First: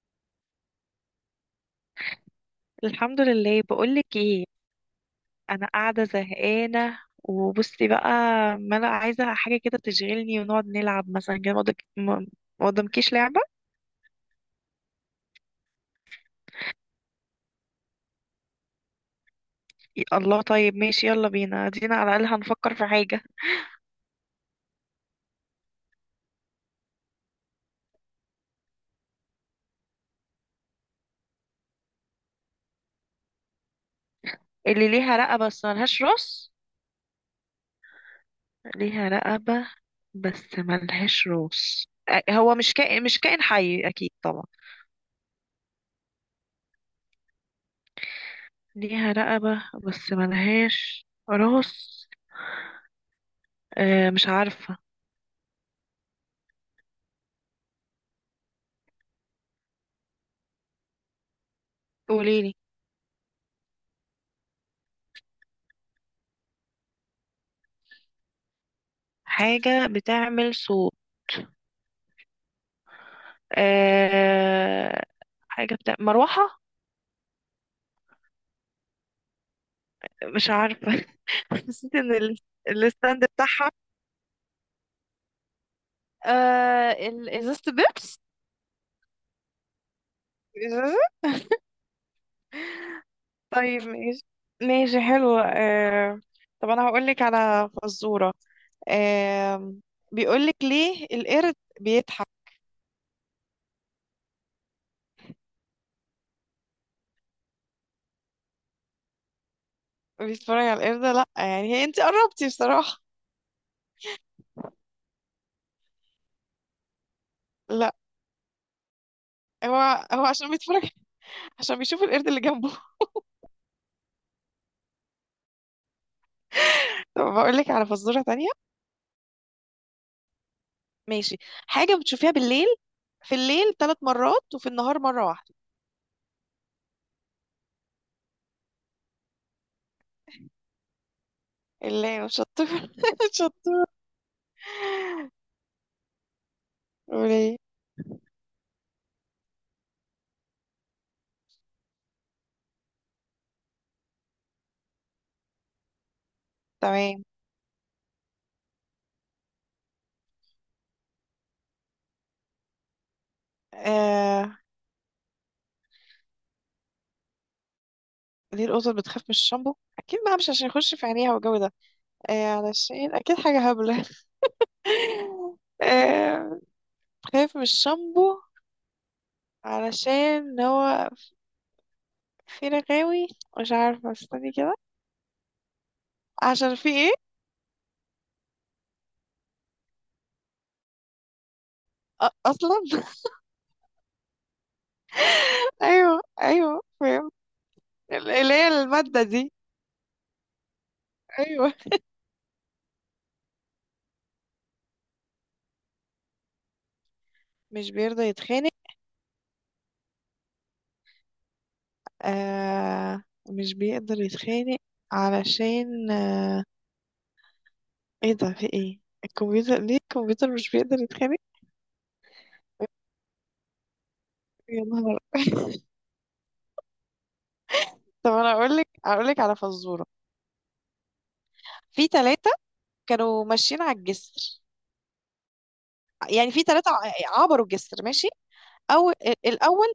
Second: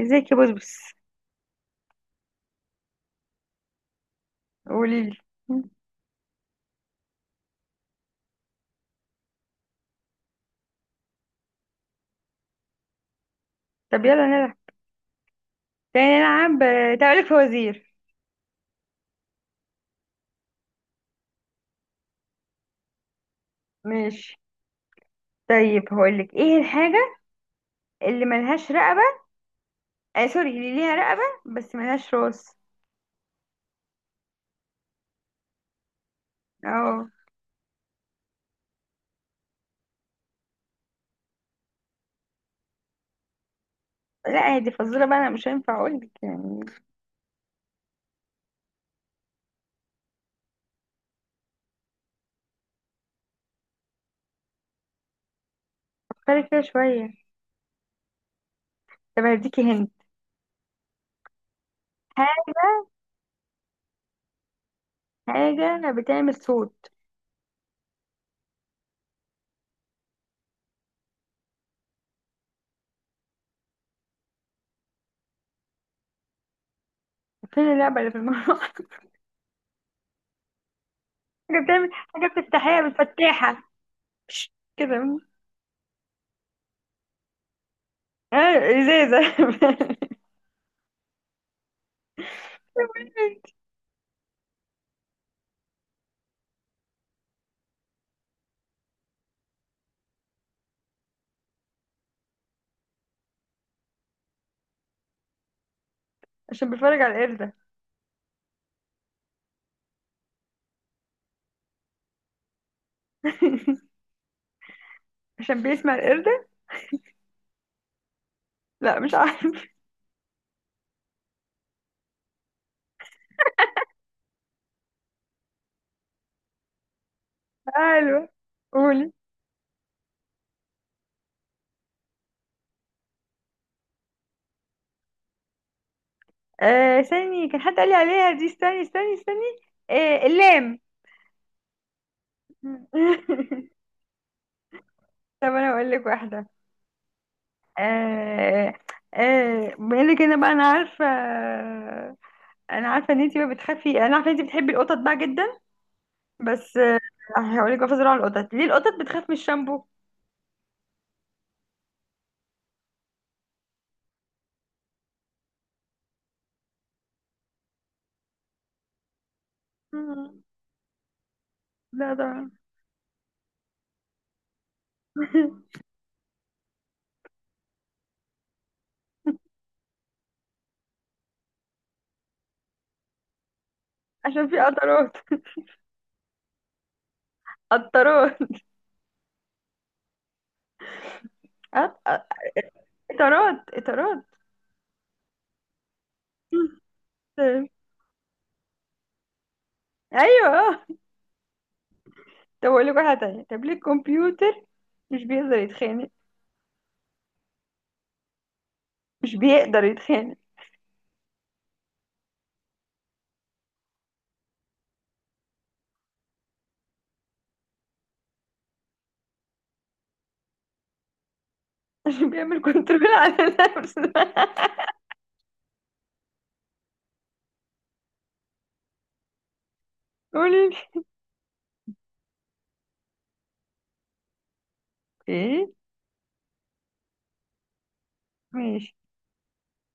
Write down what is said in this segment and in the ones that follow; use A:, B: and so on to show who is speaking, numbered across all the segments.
A: ازيك يا بسبس؟
B: الحمد لله، بقولك ايه.
A: قولي لي.
B: انا قاعده زهقانه وبصي بقى، ما انا عايزه حاجه كده تشغلني ونقعد نلعب مثلا كده. ما قدامكيش لعبه.
A: طب يلا نلعب. تاني نلعب تعالي لك فوازير.
B: الله، طيب ماشي يلا بينا دينا، على الاقل هنفكر في حاجه.
A: ماشي. طيب هقول لك ايه الحاجة اللي ملهاش رقبة؟ آه سوري، اللي ليها رقبة بس ملهاش راس.
B: اللي ليها رقبه بس ملهاش راس.
A: اه.
B: ليها رقبه بس ملهاش راس. هو مش كائن حي اكيد طبعا.
A: لا هي دي فزورة بقى، انا مش هينفع اقول لك يعني.
B: ليها رقبه بس ملهاش راس. مش عارفه.
A: فكري كده شوية. طب هديكي هنت
B: قوليلي.
A: حاجة. حاجة بتعمل صوت.
B: حاجه بتعمل صوت. أه حاجة بتاع مروحة.
A: فين اللعبة اللي في المروحة؟
B: مش عارفة
A: حاجة بتعمل
B: حسيت ان
A: حاجة بتفتحيها
B: الستاند
A: بالفتاحة.
B: بتاعها.
A: كده.
B: ازازة بيبس.
A: اه ازازة.
B: إزازة. طيب ماشي، ماشي حلو طب أنا هقولك على فزورة أه بيقولك ليه القرد بيضحك؟
A: عشان بيتفرج على القردة.
B: بيتفرج على القردة، لأ يعني هي أنت قربتي بصراحة.
A: عشان بيسمع القردة.
B: لأ،
A: لا مش عارف.
B: هو هو عشان بيتفرج، عشان بيشوف القرد اللي جنبه. طب بقولك على فزورة
A: حلوة.
B: تانية.
A: قولي.
B: ماشي. حاجة بتشوفيها بالليل، في الليل 3 مرات وفي النهار مرة واحدة.
A: آه استني، كان حد قال لي عليها دي، استني. آه اللام.
B: اللي شطور شطور.
A: طب انا اقول لك واحدة.
B: وليه.
A: آه. آه بما انك، انا عارفة. انا عارفة ان انتي ما بتخافي، انا عارفة ان انتي بتحبي القطط بقى جدا. بس آه
B: تمام.
A: هقول لك، بفزر على القطط: ليه القطط بتخاف من الشامبو؟
B: آه... ليه القطط بتخاف من الشامبو؟ أكيد بقى
A: مم.
B: مش عشان يخش في عينيها والجو ده.
A: لا طبعا.
B: علشان أكيد حاجة هبلة. آه... بتخاف من الشامبو علشان هو في رغاوي. مش عارفة،
A: عشان
B: استني
A: في
B: كده.
A: قطرات.
B: عشان في ايه.
A: قطرات. قط-
B: أصلا.
A: قطرات قطرات.
B: أيوه أيوه فاهم. اللي هي المادة دي.
A: ايوه اه.
B: أيوه.
A: طب اقول لك واحده تانية. طب ليه الكمبيوتر مش بيقدر يتخانق؟
B: مش بيرضى يتخانق.
A: مش بيقدر يتخانق.
B: آه، مش بيقدر يتخانق. علشان ايه ده، في ايه الكمبيوتر. ليه الكمبيوتر مش بيقدر يتخانق؟
A: عشان بيعمل كنترول على نفسه.
B: يا نهار. طب انا اقول لك على فزوره.
A: قولي لي
B: في ثلاثه كانوا ماشيين على الجسر،
A: ايه.
B: يعني في ثلاثه عبروا الجسر ماشي.
A: ماشي.
B: او الاول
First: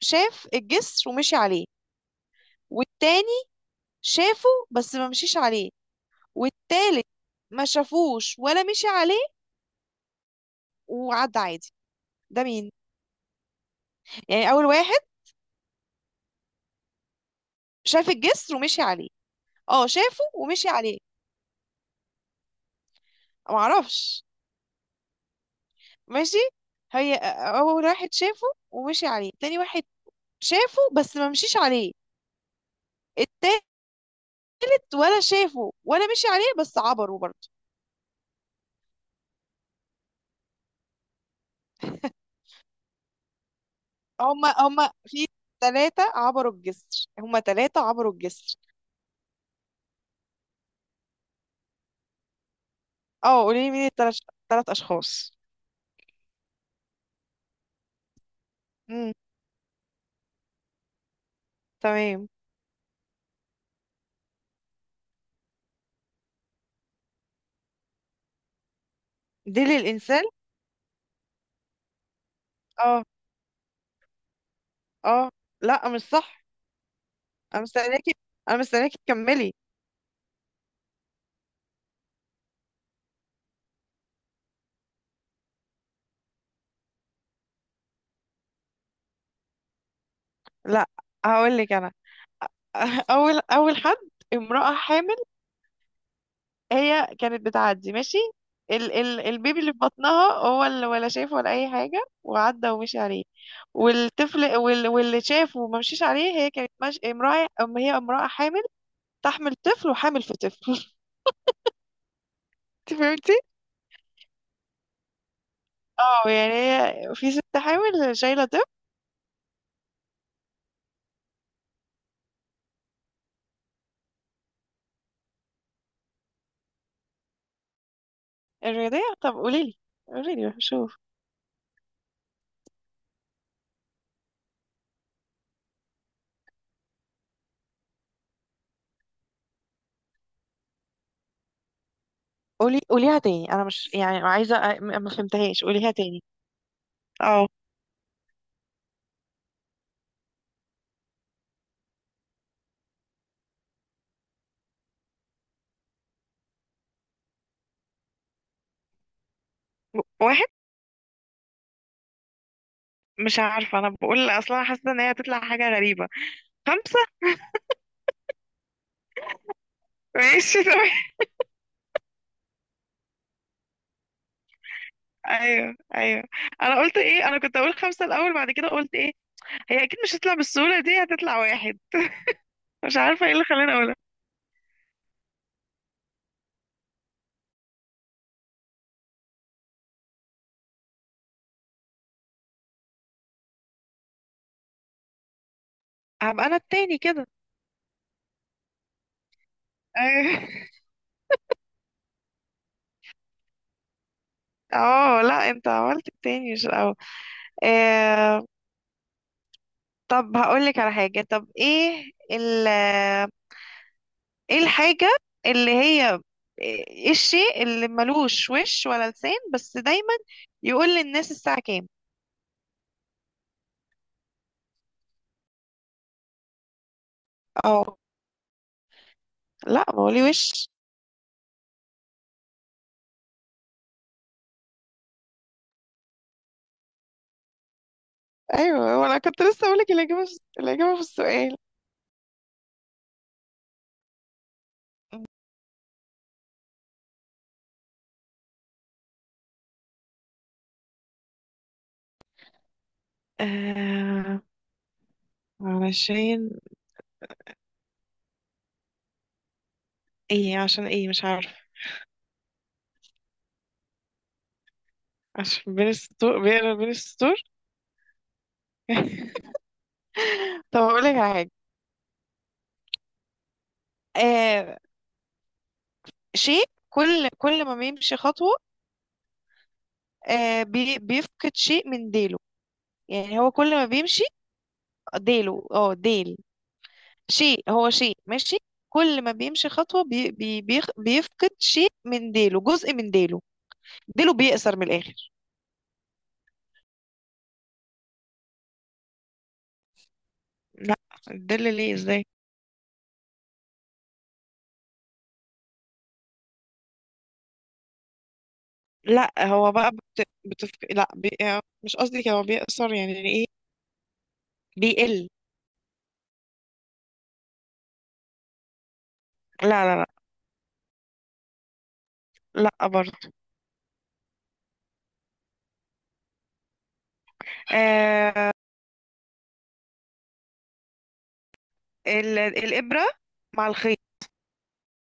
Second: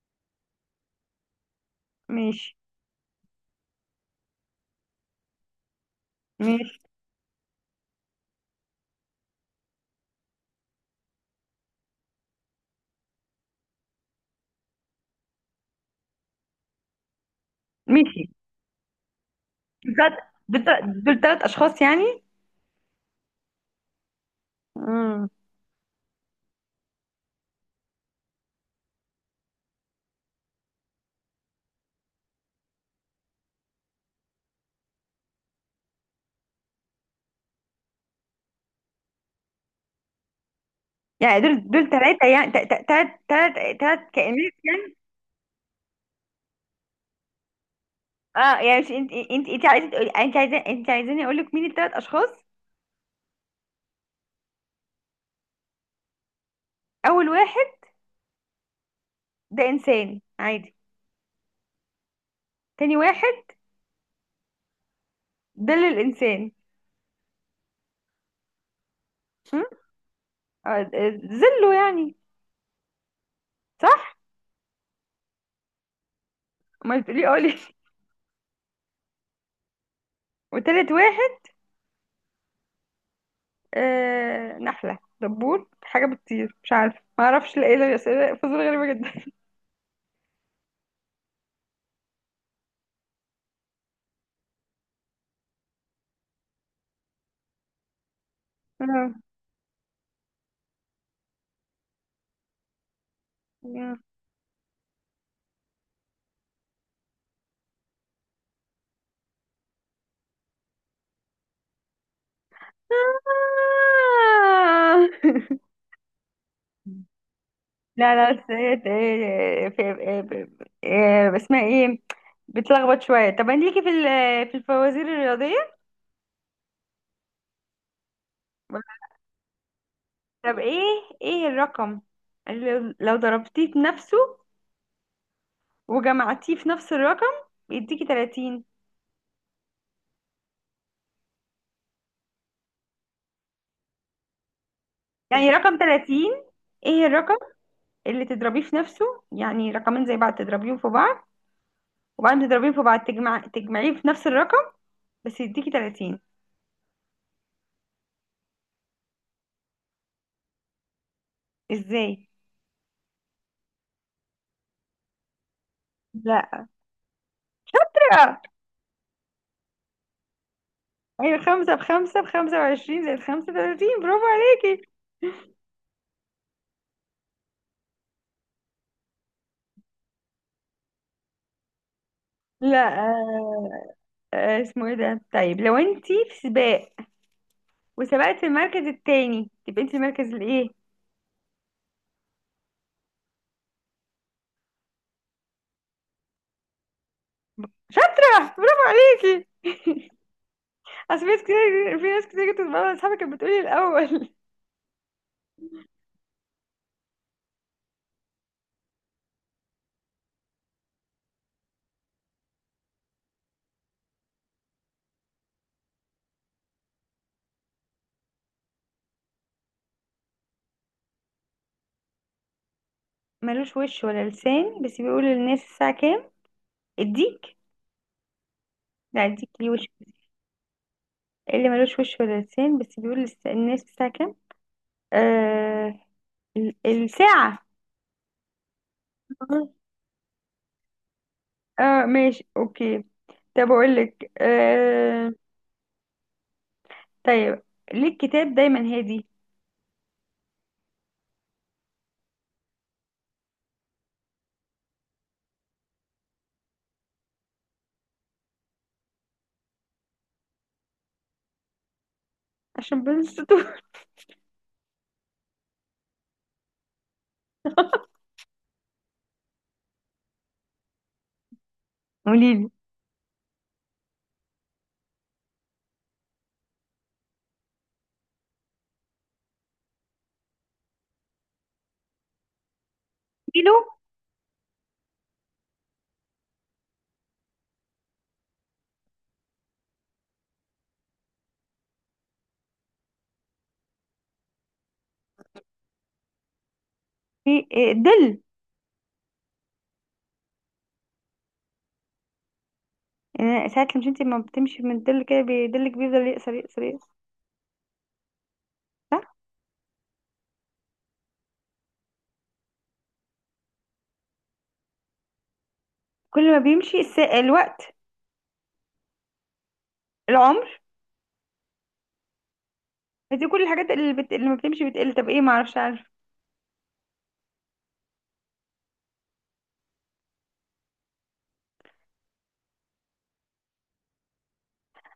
B: شاف الجسر ومشي عليه،
A: ماشي.
B: والتاني شافه بس ما مشيش عليه،
A: ماشي.
B: والتالت ما شافوش ولا مشي عليه وعدى عادي. ده مين؟ يعني اول واحد شاف
A: ماشي.
B: الجسر ومشي عليه. اه شافه
A: دول
B: ومشي
A: تلات،
B: عليه.
A: دول تلات اشخاص يعني.
B: معرفش.
A: امم.
B: ماشي. هي اول واحد شافه ومشي عليه، تاني واحد شافه بس ما مشيش عليه، التالت ولا شافه ولا مشي عليه بس عبروا برضه.
A: يعني دول ثلاثة، يعني ثلاث. ثلاث. ثلاث
B: هما
A: كائنات
B: هما
A: يعني.
B: في ثلاثة عبروا الجسر، هما ثلاثة عبروا الجسر.
A: اه، يعني مش انت عايزه تقولي، انت عايزه، انت عايزاني اقول لك مين الثلاث اشخاص.
B: اه قولي لي مين الثلاث، ثلاث اشخاص.
A: اول واحد
B: امم.
A: ده انسان عادي.
B: تمام.
A: تاني واحد ده للانسان.
B: دي للانسان.
A: زله يعني.
B: اه
A: صح.
B: اه، لا مش صح.
A: ما تقولي، قولي.
B: انا مستنياكي، انا مستنياكي تكملي.
A: وتالت واحد آه نحلة، دبور، حاجة بتطير، مش عارفة، ما اعرفش. لا، ايه ده؟ اسئلة فزورة غريبة جدا.
B: لا هقول لك انا. اول حد امرأة حامل، هي كانت بتعدي ماشي. ال
A: آه.
B: البيبي اللي في بطنها هو اللي ولا شاف ولا اي حاجه وعدى ومشي عليه.
A: آه.
B: والطفل واللي شافه وما مشيش عليه، هي كانت مش... امراه أم هي امراه حامل تحمل طفل وحامل في طفل. انت فهمتي. اه يعني هي في ست
A: لا
B: حامل
A: لا،
B: شايله
A: بس
B: طفل.
A: هي في. اسمها ايه؟ بتلخبط شوية. طب انت ليكي في في الفوازير الرياضية؟
B: الرياضيه، طب قولي لي
A: طب ايه،
B: شوف.
A: ايه الرقم اللي لو ضربتيه في نفسه وجمعتيه في نفس الرقم بيديكي 30؟
B: قوليها تاني. انا مش، يعني عايزه ما
A: يعني
B: فهمتهاش،
A: رقم
B: قوليها تاني.
A: 30، ايه الرقم
B: اه
A: اللي تضربيه في نفسه، يعني رقمين زي بعض تضربيهم في بعض، وبعدين تضربيهم في بعض تجمع تجمعيه في نفس الرقم، بس يديكي 30؟
B: واحد.
A: ازاي.
B: مش عارفه، انا بقول اصلا حاسه ان هي هتطلع حاجه غريبه.
A: لا.
B: خمسه. ماشي تمام.
A: ايوه، خمسة بخمسة بخمسة وعشرين، زائد خمسة وتلاتين. برافو عليكي.
B: ايوه ايوه. انا قلت ايه؟ انا كنت اقول خمسة الاول بعد كده قلت ايه. هي اكيد مش هتطلع بالسهولة دي، هتطلع واحد. مش
A: لا
B: عارفة ايه اللي
A: آه.
B: خلاني اقولها.
A: اسمه ايه ده؟ طيب لو انتي في سباق وسبقت المركز التاني، تبقى انتي المركز الايه؟
B: هبقى انا التاني كده.
A: شاطرة، برافو عليكي.
B: ايوه.
A: اصل في ناس كتير، في ناس كتير كنت بتبقى اصحابي كانت بتقولي الاول.
B: اه لا، انت عملت التاني مش الاول. آه طب هقول لك على حاجة. طب ايه ايه الحاجة اللي هي ايه الشيء اللي ملوش وش ولا لسان بس دايما يقول للناس الساعة كام؟
A: ملوش وش ولا لسان بس بيقول للناس الساعة كام؟ الديك.
B: اه
A: لا الديك ليه
B: لا،
A: وش.
B: ما هو ليه وش.
A: اللي ملوش وش ولا لسان بس بيقول للناس الساعة كام؟ آه الساعة.
B: ايوه وانا كنت
A: آه.
B: لسه اقول لك الاجابة الاجابة في السؤال.
A: اه ماشي اوكي. طب اقول لك آه، طيب ليه الكتاب دايما هادي؟
B: آه علشان ايه، عشان ايه مش عارف.
A: عشان بين السطور.
B: عشان بين السطور، بيقرا بين السطور. طب اقول لك على حاجه.
A: قولي لي.
B: آه شيء كل ما بيمشي خطوه آه بي بيفقد شيء من ديله. يعني هو كل
A: كيلو.
B: ما بيمشي ديله. اه ديل. شيء هو شيء ماشي كل ما بيمشي خطوه بيفقد شيء من ديله، جزء من ديله. ديله بيقصر من الاخر.
A: في دل.
B: لا الدل، ليه ازاي.
A: يعني ساعات مش انت لما بتمشي من الدل كده بيدلك، بيفضل يقصر يقصر يقصر. صح.
B: لا هو بقى لا بي... آه، مش قصدي، هو بيقصر يعني ايه. بيقل.
A: كل ما بيمشي الوقت.
B: لا لا لا.
A: العمر.
B: لا برضه.
A: دي كل الحاجات اللي بت... اللي ما بتمشي بتقل. طب ايه، ما اعرفش.
B: آه الإبرة مع الخيط،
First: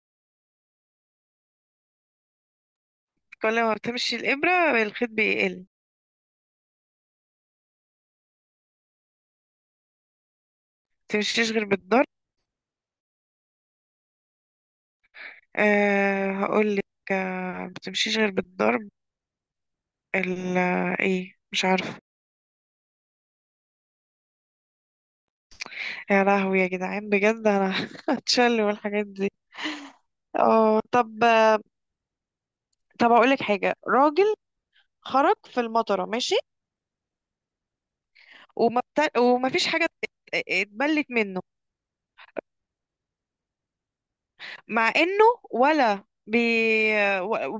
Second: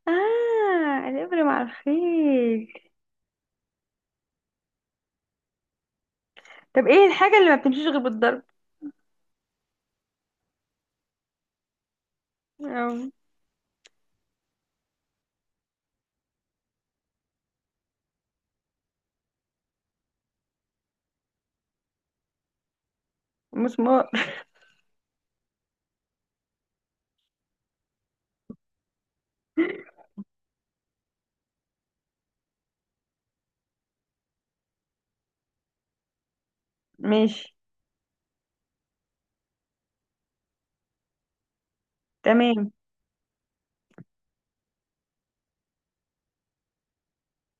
A: اه الابره مع الخيل.
B: كل ما بتمشي الإبرة الخيط بيقل. ما
A: طب ايه الحاجه اللي ما بتمشيش غير بالضرب،
B: بتمشيش غير بالضرب.
A: أو؟
B: هقول لك. ما بتمشيش غير بالضرب. ال... ايه، مش عارفة.
A: مسمار.
B: يا لهوي يا جدعان، بجد انا هتشل والحاجات دي. اه طب. اقول لك حاجة. راجل خرج في المطرة ماشي،
A: ماشي.
B: وما فيش حاجة اتبلت منه،
A: تمام.
B: مع انه ولا بي...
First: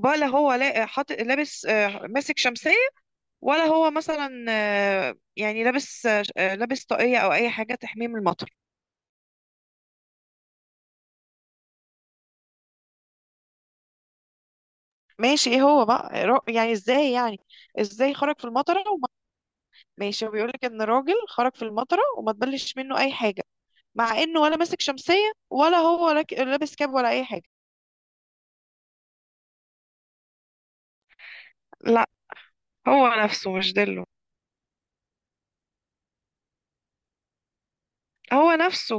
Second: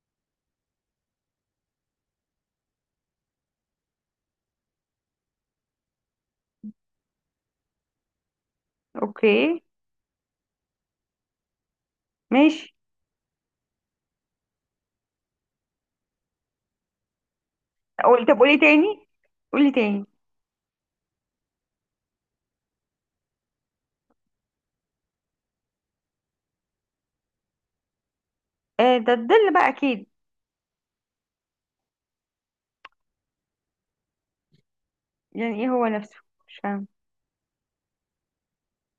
B: ولا هو لا... حاط... لابس، ماسك شمسية. ولا هو مثلا، يعني لابس، لابس طاقية او اي حاجة تحميه من المطر.
A: اوكي. ماشي.
B: ماشي ايه هو بقى يعني ازاي، يعني ازاي
A: قول، طب
B: خرج في
A: قولي
B: المطرة
A: تاني، قولي تاني.
B: ماشي. هو بيقولك ان راجل خرج في المطرة وما تبلش منه اي حاجة، مع انه ولا ماسك شمسية ولا هو لابس كاب ولا اي حاجة.
A: آه ده الظل بقى اكيد.
B: لا هو نفسه مش دله.
A: يعني ايه هو نفسه؟ مش فاهم.
B: هو نفسه.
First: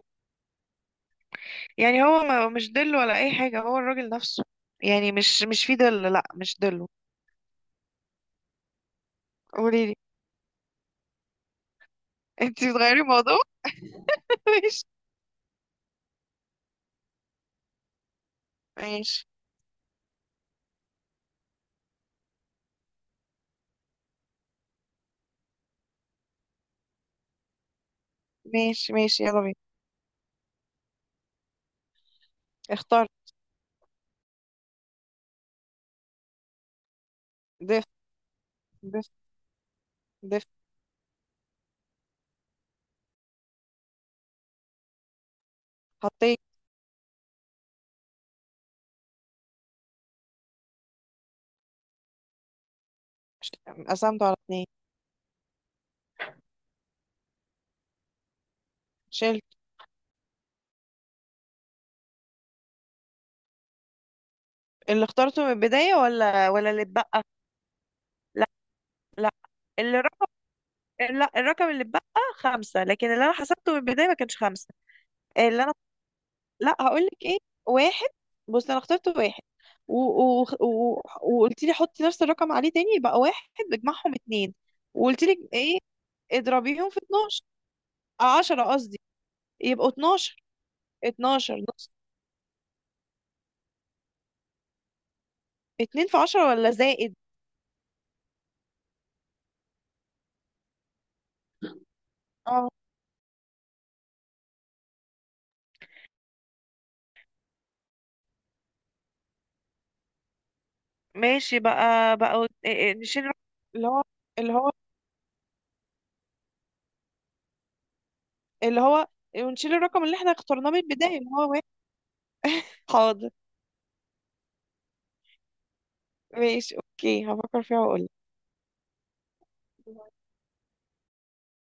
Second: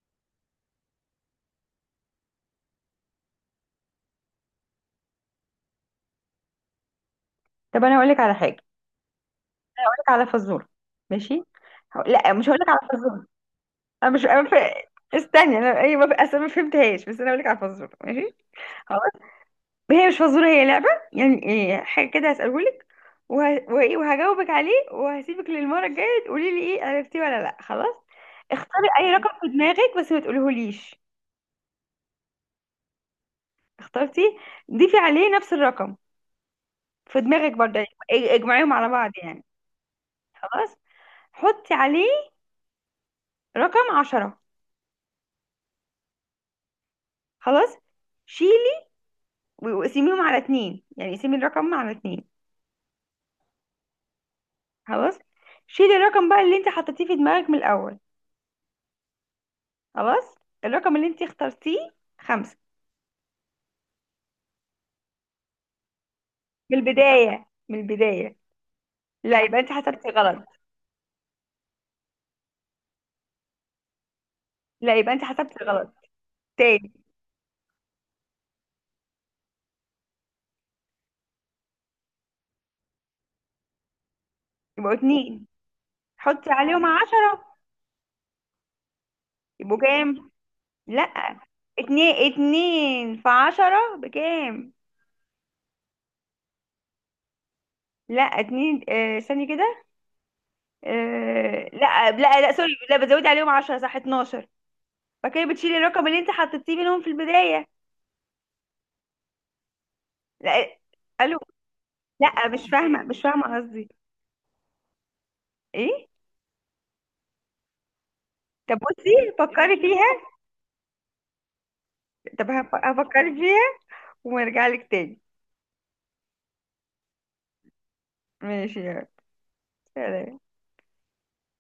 B: يعني هو مش دله ولا اي حاجه، هو الراجل نفسه. يعني مش في دل، لا مش دله.
A: طب انا هقول لك على حاجه، هقول
B: قولي لي.
A: لك على فزوره. ماشي. لا مش هقول
B: انت
A: لك على
B: بتغيري
A: فزوره.
B: الموضوع.
A: انا مش، أنا ف...
B: ماشي.
A: استني انا، ايوه بف... اصل ما فهمتهاش، بس انا هقول لك على فزوره. ماشي.
B: ماشي
A: هي مش فزورة، هي لعبة، يعني إيه حاجة كده هسألهولك، وه... وإيه وهجاوبك عليه، وهسيبك للمرة الجاية تقولي لي إيه، عرفتيه ولا لأ. خلاص اختاري
B: ماشي
A: أي
B: ماشي،
A: رقم
B: يلا
A: في
B: بينا.
A: دماغك، بس ما تقوليهوليش.
B: اخترت.
A: اخترتي؟ ضيفي عليه نفس الرقم في دماغك برضه،
B: دف
A: يعني اجمعيهم على
B: دف
A: بعض يعني.
B: دف.
A: خلاص؟ حطي عليه رقم عشرة.
B: حطيت.
A: خلاص؟ شيلي، وقسميهم على اتنين، يعني قسمي الرقم على اتنين.
B: ش- قسمته على 2.
A: خلاص؟ شيلي الرقم بقى اللي انت حطيتيه في دماغك من الأول.
B: شلت.
A: خلاص. الرقم اللي انت اخترتيه خمسة؟
B: اللي اخترته من البدايه، ولا
A: من
B: اللي اتبقى.
A: البداية، من البداية.
B: لا لا،
A: لا يبقى انت حسبتي
B: الرقم،
A: غلط.
B: لا الرقم اللي اتبقى خمسة، لكن اللي انا حسبته من البداية ما كانش خمسة.
A: لا يبقى انت حسبتي
B: اللي
A: غلط
B: لا
A: تاني.
B: هقول لك ايه. واحد. بص انا اخترت واحد و... وقلت لي حطي نفس الرقم عليه تاني يبقى واحد، بجمعهم اتنين.
A: يبقوا
B: وقلت لك
A: اتنين،
B: ايه،
A: حطي عليهم
B: اضربيهم في 12،
A: عشرة،
B: 10 قصدي.
A: يبقوا
B: يبقوا
A: كام؟
B: 12.
A: لا
B: 12 نص.
A: اتنين، اتنين في عشرة بكام؟
B: 2 في 10 ولا زائد.
A: لا اتنين، آه استني كده، آه لا لا لا
B: اه
A: سوري، لا بتزودي عليهم عشرة، صح، اتناشر. فكده بتشيلي الرقم اللي انت حطيتيه منهم في البداية. لا. الو.
B: ماشي بقى،
A: لا مش
B: إيه،
A: فاهمة، مش
B: نشيل الرقم.
A: فاهمة
B: اللي
A: قصدي
B: هو اللي هو
A: ايه. طب
B: اللي هو.
A: بصي
B: ونشيل
A: فكري
B: الرقم اللي
A: فيها.
B: احنا اخترناه من البداية اللي هو واحد.
A: طب
B: حاضر.
A: هفكري فيها ونرجع لك تاني.
B: ماشي اوكي، هفكر فيها واقول.
A: ماشي. يعني.